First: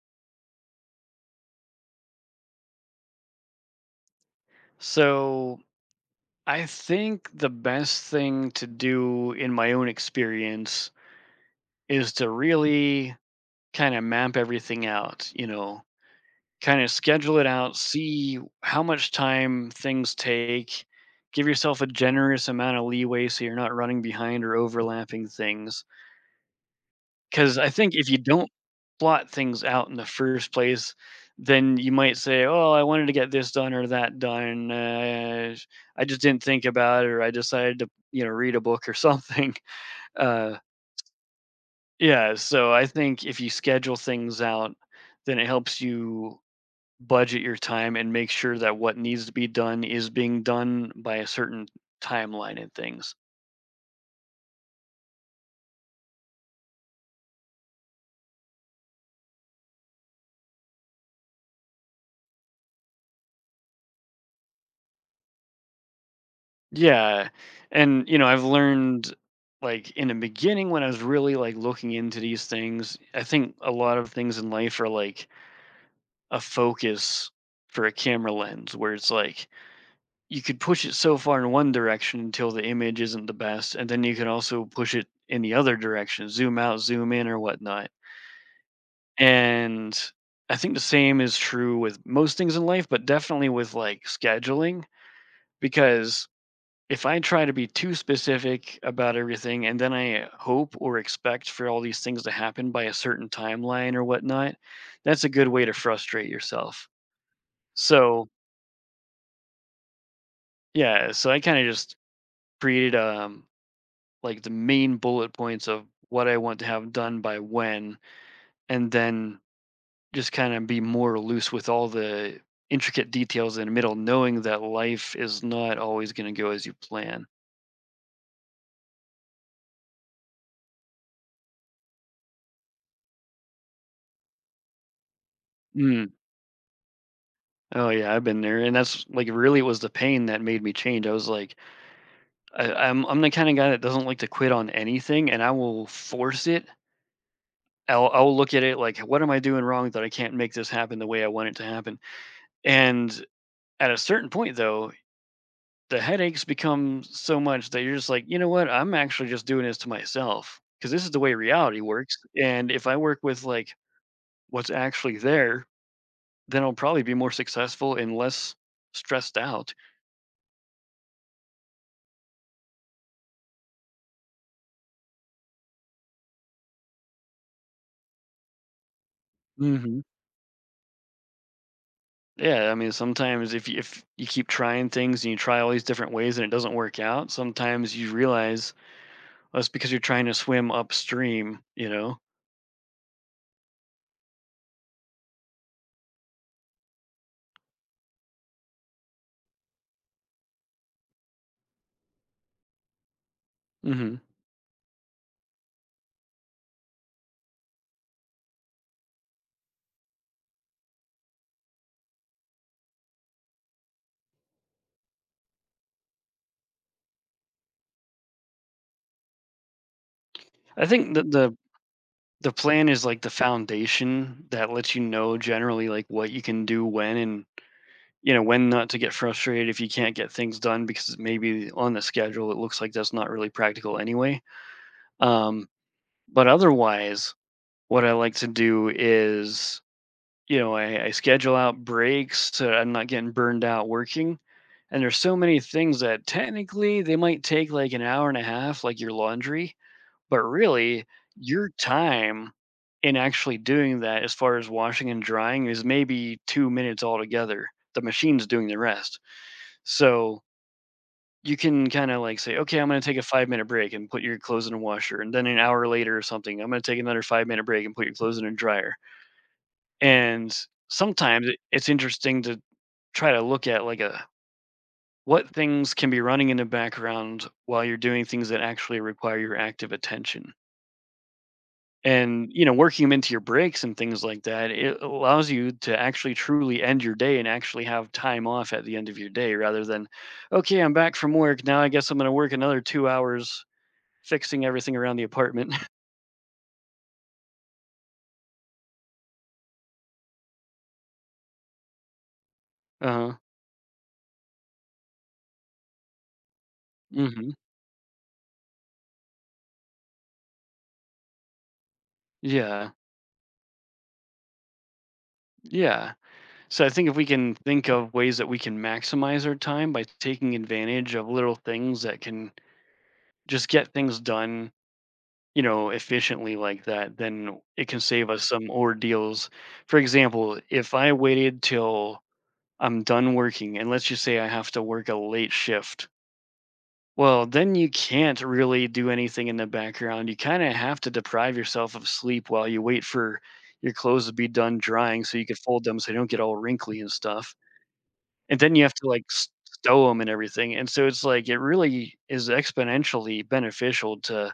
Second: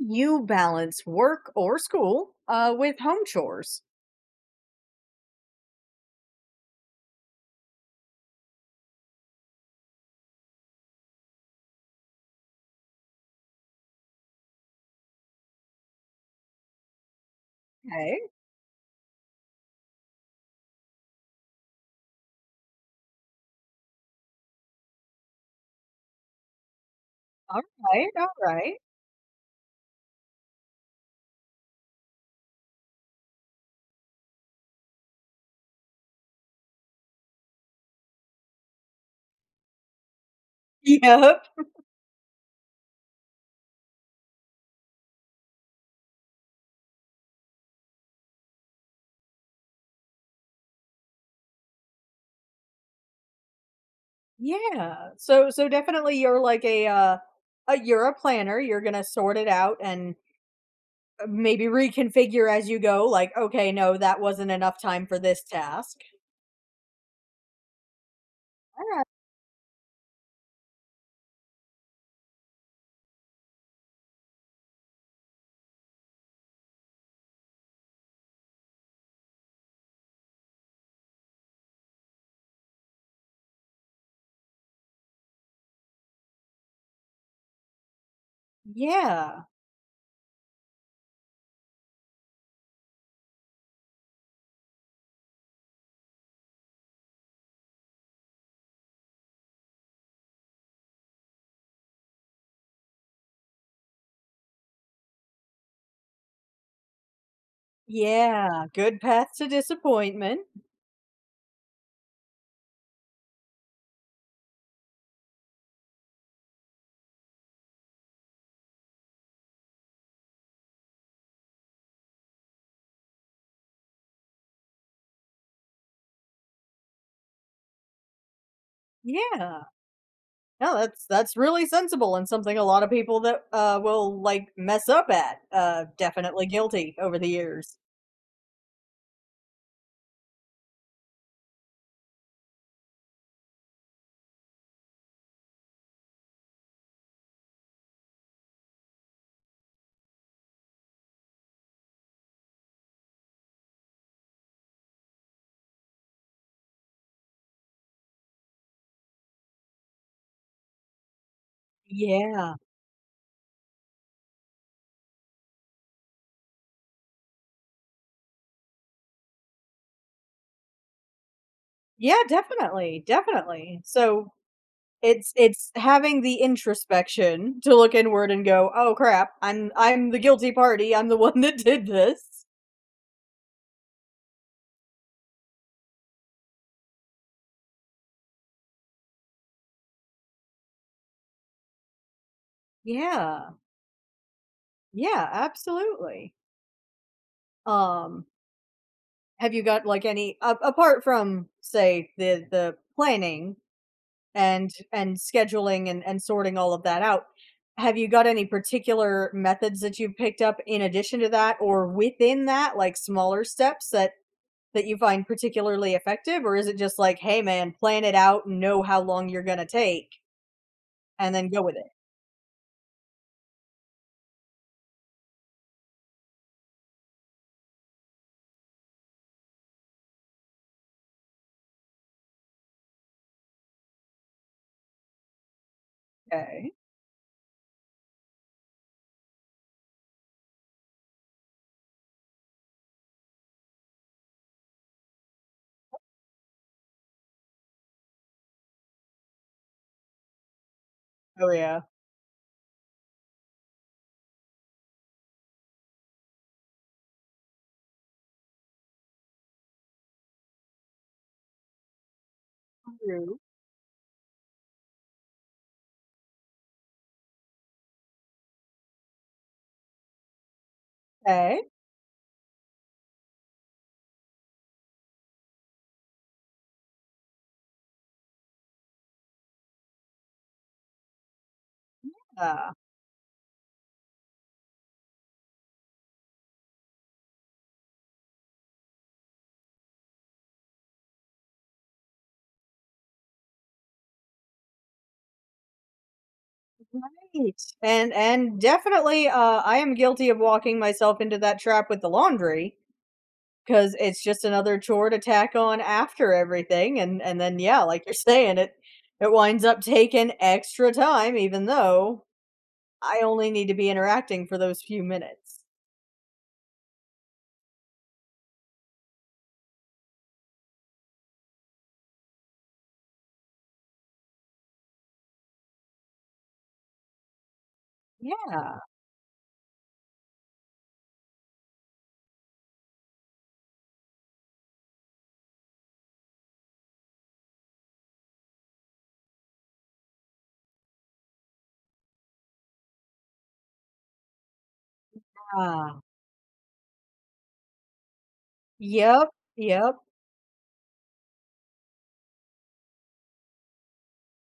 You balance work or school with home chores? So I think the best thing to do in my own experience is to really kind of map everything out, you know, kind of schedule it out, Okay. see how much time things take, give yourself a generous amount of leeway so you're not running behind or overlapping things. 'Cause All I think if right. you All don't right. plot things out in the first place, then you might say, "Oh, I wanted to get this done or that done, I just didn't think about it, or I decided to, you know, read a book or something." Uh, Yep. yeah, so I think if you schedule things out, then it helps you budget your time and make sure that what needs to be done is being done by a certain timeline and things. Yeah. So definitely you're like a you're a planner. You're gonna sort it out and maybe reconfigure as you go. Like, okay, no, that wasn't enough time for this task. Yeah. And you know, I've All right. learned like in the beginning when I was really like looking into these things, I think a lot of things in life are like a focus for a camera lens where it's like you could push it so far in one direction until the image isn't the best, and then you can also push it in the other direction, zoom out, zoom in or whatnot. Yeah. And I think the same is true with most things in life, but definitely with like scheduling, because if I try to be too specific about everything and then I hope or expect for all these things to happen by a certain timeline or whatnot, that's a good way to frustrate yourself. So, Yeah. Good path to disappointment. yeah, so I kind of just created like the main bullet points of what I want to have done by when, and then just kind of be more loose with all the intricate details in the middle, knowing that life is not always going to go as you plan. Yeah. No, that's really sensible and something a lot of people that will like mess up at. Hmm. Definitely guilty over the years. Oh yeah, I've been there, and that's like really it was the pain that made me change. I was like, I'm the kind of guy that doesn't like to quit on anything, and I will force it. I'll look at it like, what am I doing wrong that I can't make this happen the way I want it to happen? And at a certain point, though, the headaches become so much that you're just like, you know what? I'm actually just doing this to myself because this is the way reality works. Yeah, And if I work with like what's actually there, then I'll probably be more successful and less stressed out. yeah, definitely, definitely. So it's having the introspection to look inward and go, oh crap, I'm the guilty party. I'm the one that did this. Yeah, I mean, sometimes if you keep trying things and you try all these different ways and it doesn't work out, sometimes you realize oh, it's because you're trying to swim upstream. You know. Yeah, yeah, absolutely. Um, have you got like any a apart from say the planning Hmm. and scheduling and sorting all of that out. Have you got any particular methods that you've picked up in addition to that or within that, like smaller steps that you find particularly effective? Or is it just like, hey man, plan it out and know how long you're gonna take I think that and then the go with it? the plan is like the foundation that lets you know generally like what you can do when, and you know when not to get frustrated if you can't get things done because maybe on the schedule it looks like that's not really practical anyway. Um, but Okay. otherwise, what I like to do is, you know, I schedule out breaks so I'm not getting burned out working. And there's so many things that technically they might take like an hour and a half, like your laundry, but really Oh your yeah. time in actually doing that, as far as washing and drying, is maybe 2 minutes altogether. The machine's doing the rest. So you can kind of like say, okay, I'm going to take a True. 5 minute break and put your clothes in a washer. And then an hour later or something, I'm going to take another 5 minute break and put your clothes in a dryer. And sometimes it Okay. it's interesting to try to look at like a what things can be running in the background while you're doing things that actually require your active attention. And you Ah, know, working them into your breaks and things like that, it allows you to actually truly end your day and actually have time off at the end of your day rather than, okay, I'm back from work. Now I guess I'm gonna work another 2 hours fixing everything around the apartment. right. And definitely I am guilty of walking myself into that trap with the laundry. Uh-huh. 'Cause it's just another chore to tack on after everything, and Hmm. then, yeah, like you're saying, it winds up taking extra time even though Yeah. I only need to be interacting for those few minutes. Yeah. So I think if we can think of ways that we can maximize our time by taking advantage of little things that can just get things done, you know, efficiently like that, then it can save us Yeah. some ordeals. For example, if I waited till I'm done working and let's just say I have to work a late shift, well, then you can't really do anything in the background. You kind of have to deprive yourself of sleep while you wait for your clothes to be done drying so you can fold them so they don't get all wrinkly and stuff. And then you have to, like, Yep, s yep, stow them and everything, and so it's like, it really is exponentially beneficial to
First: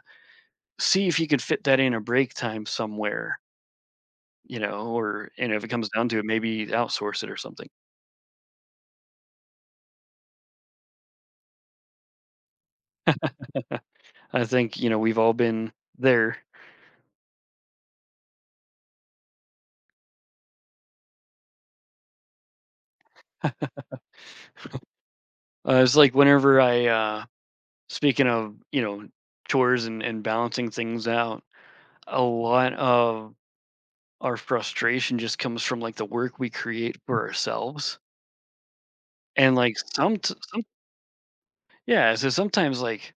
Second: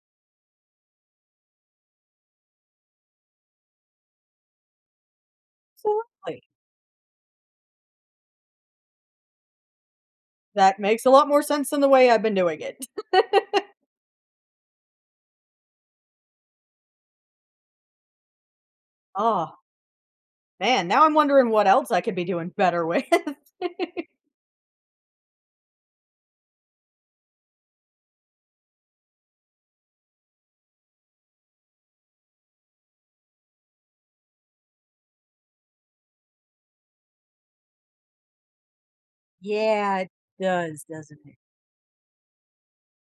see if you could fit that in a break time somewhere, you know, or and if it comes down to it, absolutely. maybe outsource it or something. That makes a lot more sense than the way I've been doing it. I think, you know, we've all been there. Oh, man, now I'm wondering what else I could be doing better with. It's like whenever speaking of, you know, chores and balancing things out, a lot of our frustration just comes from, like, the work we create for ourselves, and, like, Yeah, it some does, doesn't it? yeah, so sometimes, like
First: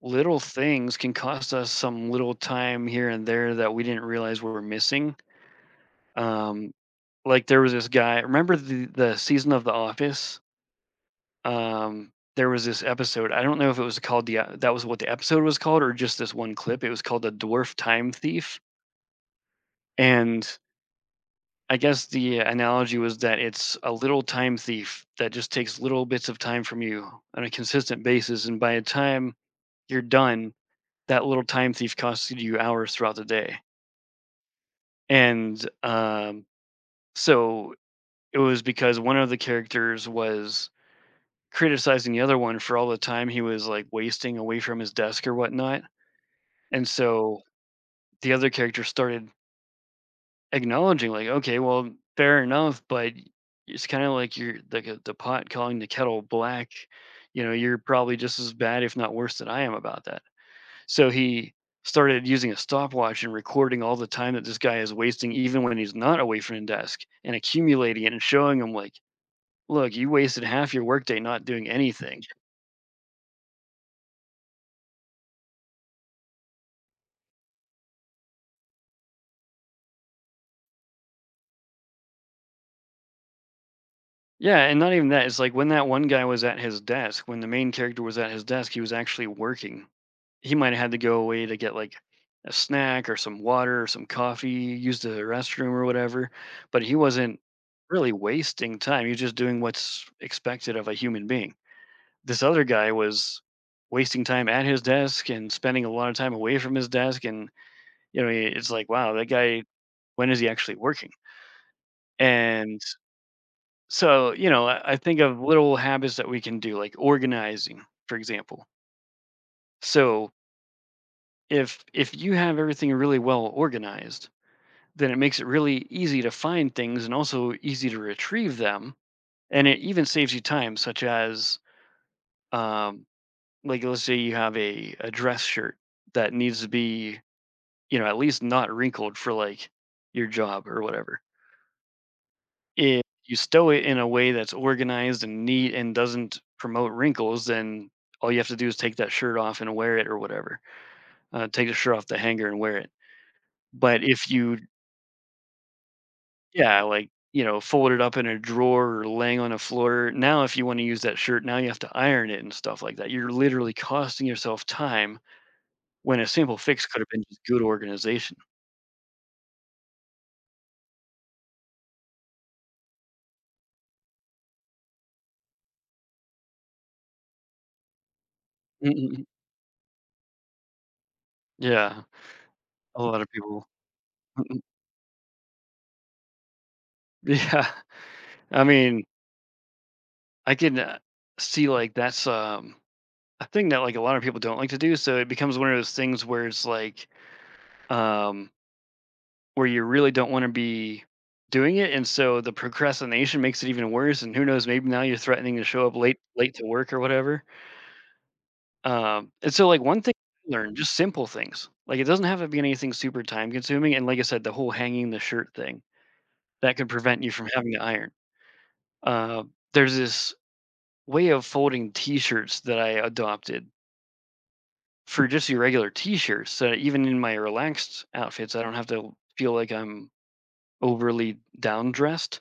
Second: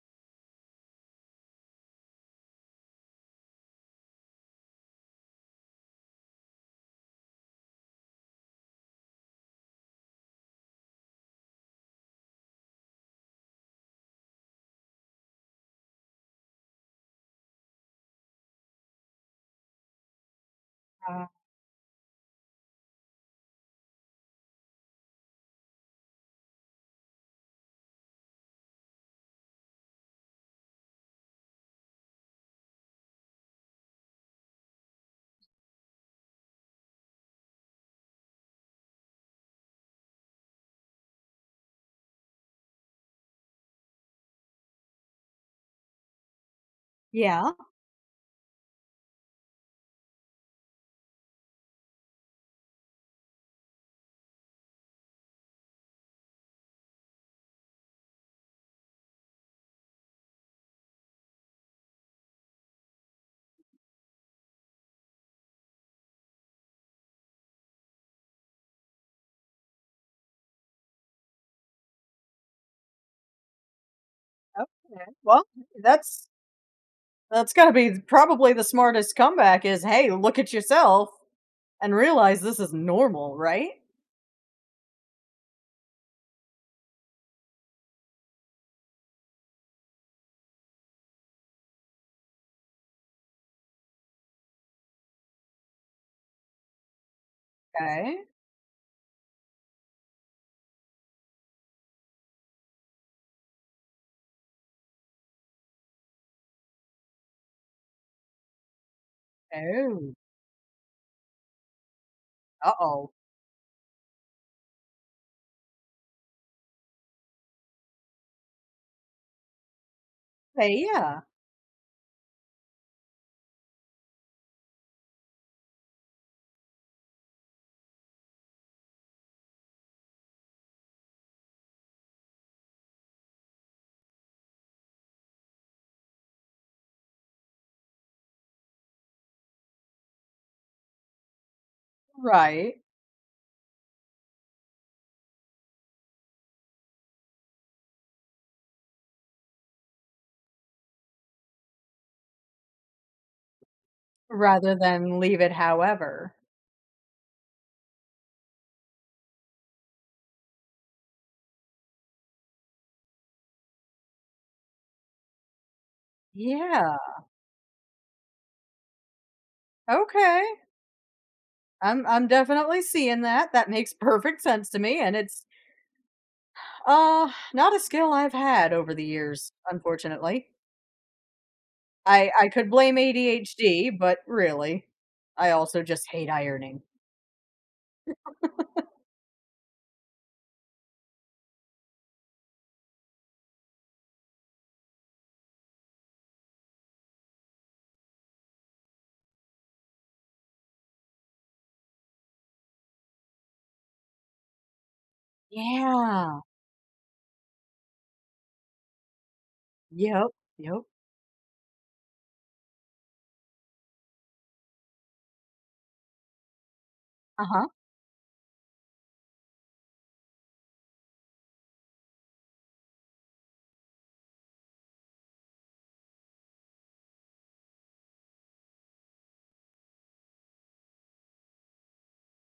little things can cost us some little time here and there that we didn't realize we were missing. Um, like there was this guy. Remember the season of The Office? Um, there was this episode. I don't know if it was called the that was what the episode was called or just this one clip. It was called the Dwarf Time Thief, and Uh, I guess the analogy was that it's a little time thief that just takes little bits of time from you on a consistent basis, and by the time you're done, that little time thief costs you hours throughout the day. And So it was because one of the characters was criticizing the other one for all the time he was like wasting away from his desk or whatnot. And so yeah, the other character started acknowledging, like, okay, well, fair enough, but it's kind of like you're like the pot calling the kettle black. You know, you're probably just as bad, if not worse, than I am about that. So he started using a stopwatch and recording all the time that this guy is wasting, even when he's not away from the desk, and accumulating it and showing him, like, look, you wasted half your workday not doing anything. okay. Well, that's That's gotta be probably the smartest comeback is, "Hey, look at yourself and realize this is normal," right? Yeah, and not even that. It's like when the main character was at his desk, he was actually working. He might have had to go away to get like a snack or some water or some coffee, use the restroom or whatever, but he wasn't really Okay. wasting time. He was just doing what's expected of a human being. This other guy was wasting time at his desk and spending a lot of time away from his desk, and you know it's like wow that guy Oh, when is he actually working. And uh-oh. so you know I think of little habits that we can do like organizing for example. So Hey, yeah, if you have everything really well organized, then it makes it really easy to find things and also easy to retrieve them, and it even saves you time such as um, like let's say you have a dress shirt that needs to be, you know, at least not wrinkled for like your job or whatever. right, If you stow it in a way that's organized and neat and doesn't promote wrinkles, then all you have to do is take that shirt off and wear it or whatever. Take the shirt off the hanger and wear it. But if you, rather than leave it however. yeah, like, you know, fold it up in a drawer or laying on a floor. Now, if you want to use that shirt, now you have to iron it and stuff like that. You're literally costing yourself time when a simple fix Yeah, could have been just good organization. okay. I'm definitely seeing that, that makes perfect sense to me, and it's, not a skill I've had Mm, over the mm, mm. years, unfortunately. Yeah, I could blame a lot of people. ADHD, but really, I also just hate ironing. Yeah. I mean, I can see like that's a thing that like a lot of people don't like to do. So it becomes one of those things where it's like um where you really don't want to be doing it, and so the procrastination makes it even worse. And who knows, maybe now you're threatening to show up Yeah. late to work or whatever. And so like one thing Yep, I learned, yep. just simple things. Like it doesn't have to be anything super time consuming. And like I said, the whole hanging the shirt thing that could prevent you from Uh-huh. having to iron. Uh, there's this way of folding t-shirts that I adopted for just your regular t-shirts, so even in my relaxed outfits, I don't have to feel like I'm overly down dressed.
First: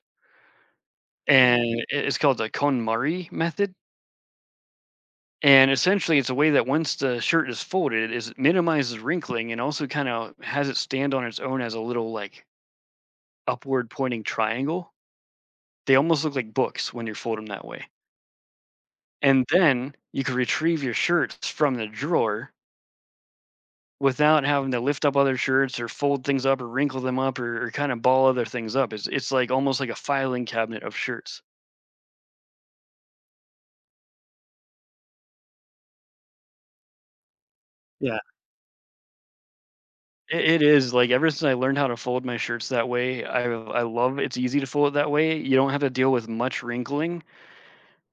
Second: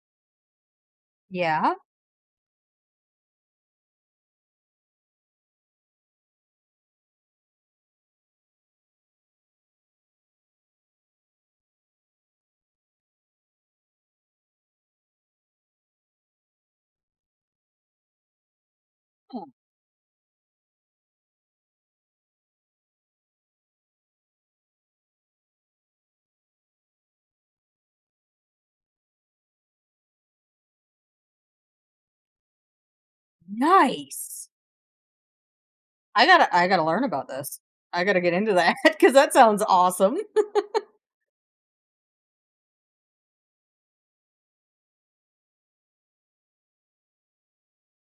And Yeah. mhm, it's called the KonMari method, and essentially it's a way that once the shirt is folded is it minimizes wrinkling and also kind of has it stand on its own as a little, like, upward pointing triangle. They almost look like books when you fold them that way. Oh, And then you can retrieve your shirts from the drawer without having to lift up other shirts or fold things up or wrinkle them up or kind of ball other things up. It's like almost like a filing cabinet of shirts. nice. I gotta learn about this. I Yeah. gotta get into that because that sounds awesome. It is like ever since I learned how to fold my shirts that way, I love it's easy to fold it that way. You don't have to deal with much wrinkling,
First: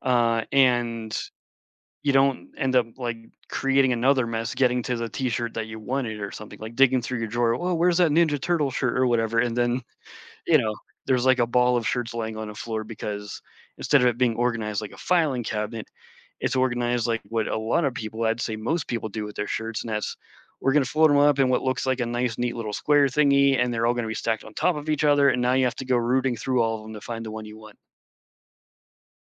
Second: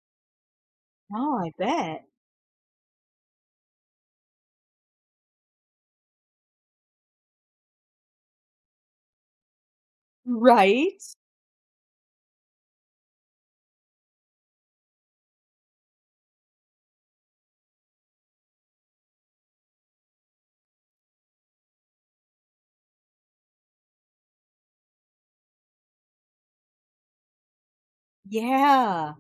and Oh, I bet. you don't end up like creating another mess getting to the t-shirt that you wanted or something like digging through your drawer. Oh, where's that Ninja Turtle shirt or whatever, and then you know, Right? there's like a ball of shirts laying on the floor because instead of it being organized like a filing cabinet, it's organized like what a lot of people, I'd say most people do with their shirts, and that's we're going to fold them up in what looks like a nice, neat little square thingy, and they're all going to be stacked on top of each other. And now you have to go rooting through all of them to find the one you want. Yeah.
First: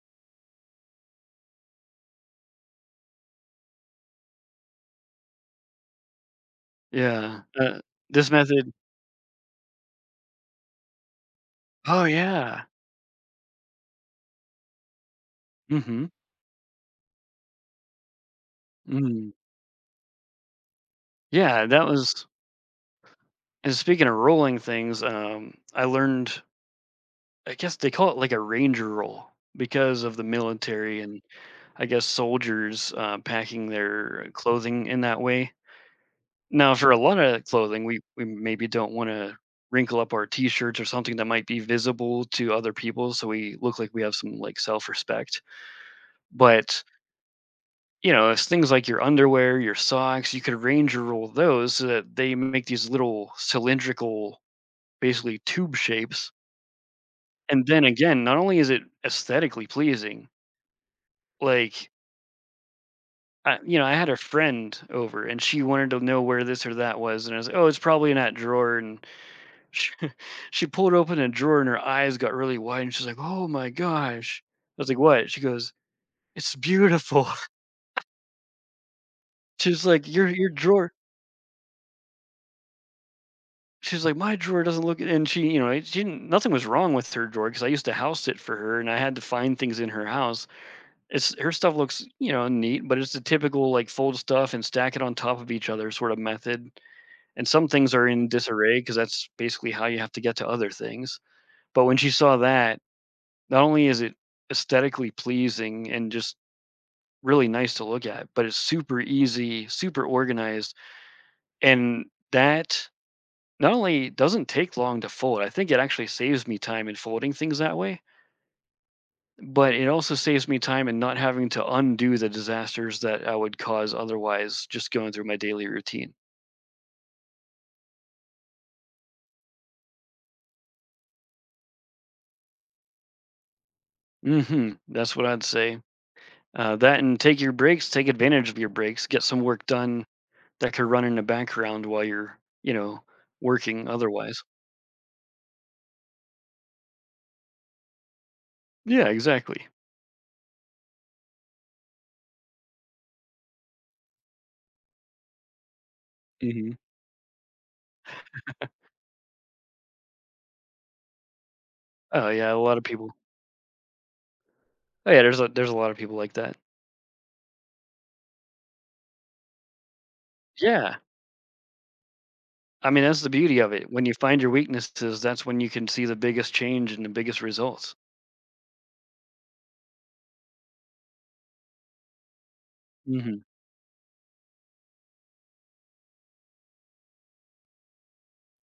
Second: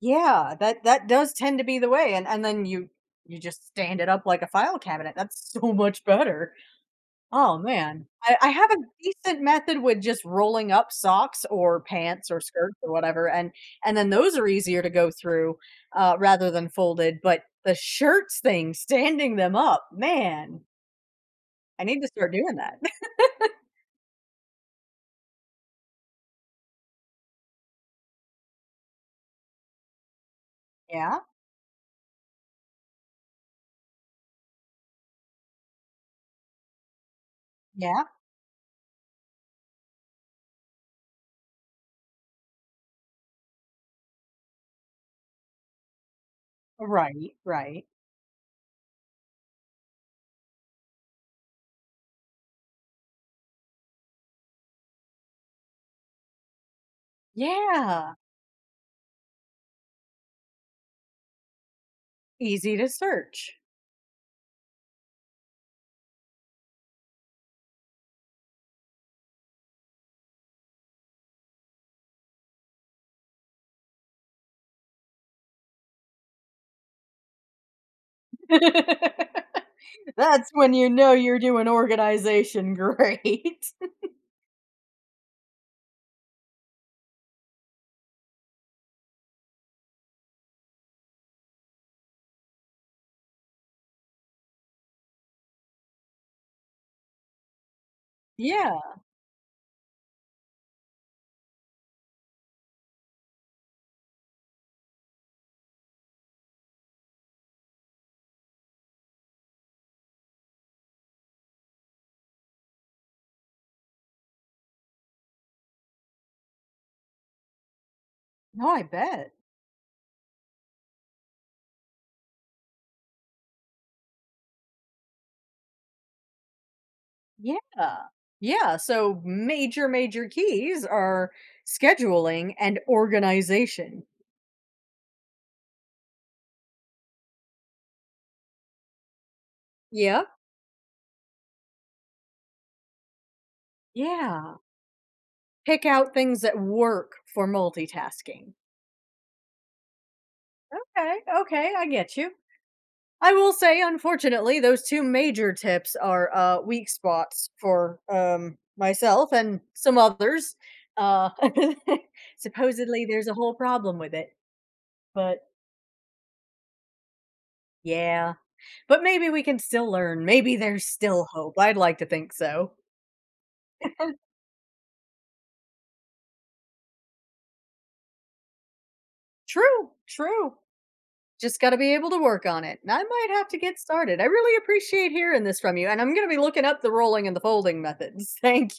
Yeah, that that does tend to be the way, and then you just stand it up like a file cabinet, that's so much better. Yeah. Oh, man. This I have method. a decent method with just rolling up socks or Oh, pants or yeah. skirts or whatever, and then those are easier to go through, Hmm. Rather than folded, but the shirts thing, Mm. standing them up, man, Yeah. I That need to was, start doing that. and speaking of rolling things, I learned, I guess they call it like a Ranger roll because of the military Yeah, and I guess, soldiers packing their clothing in that way. Now, for a lot of clothing, we, yeah. we maybe don't want to wrinkle up our t-shirts or something that might be visible to other people so we look like we have some like self-respect, but Right, right. you know it's things like your underwear, your socks you could arrange or roll those so that they make these little cylindrical basically tube shapes, and then Yeah, again not only is it aesthetically pleasing like easy to search. I, you know, I had a friend over and she wanted to know where this or that was. And I was like, oh, it's probably in that drawer. And she, she pulled open a drawer and her eyes got really wide. And she's like, oh my gosh. I was like, what? She goes, it's beautiful. She's like, your, That's your when you drawer. know you're doing organization great. She's like, my drawer doesn't look. And she, you know, it- she didn't, nothing was wrong with her drawer because I used to house it for her and I had to find things in her house. It's her stuff looks, you know, neat, but it's the typical like fold stuff and stack it on top of each other sort of method, and some things are in disarray Yeah. because that's basically how you have to get to other things. But when she saw that, not only is it aesthetically pleasing and just really nice to look at, but it's super easy, super organized, and that not only doesn't take long to fold. I think it actually saves me time in folding things that way, No, I bet. but it also saves me time in not having to undo the disasters that I would cause otherwise just going through my daily routine. Yeah. Yeah. So major, major keys are scheduling and organization. Mhm. That's what I'd say. That and take your breaks, take advantage of your breaks, get some work done Yep. that could run in the background while you're, you know, working otherwise. Yeah. Pick out things that work for multitasking. Yeah, exactly. Okay. Okay. I get you. I will say, unfortunately, those two major tips are Mhm. weak spots for myself and some others. Uh, Oh yeah, a lot of supposedly, people. there's a whole problem with it. Oh yeah, But there's a lot of people like that. yeah, but maybe we can still learn. Maybe there's Yeah. still hope. I'd like to think so. I mean, that's the beauty of it. When you And find your weaknesses, that's when you can see the biggest change and the biggest results. true, true. Just got to be able to work on it. And I might Mhm. have to get started. I really appreciate hearing this from you. And I'm going to be looking up the rolling and the folding methods. Thank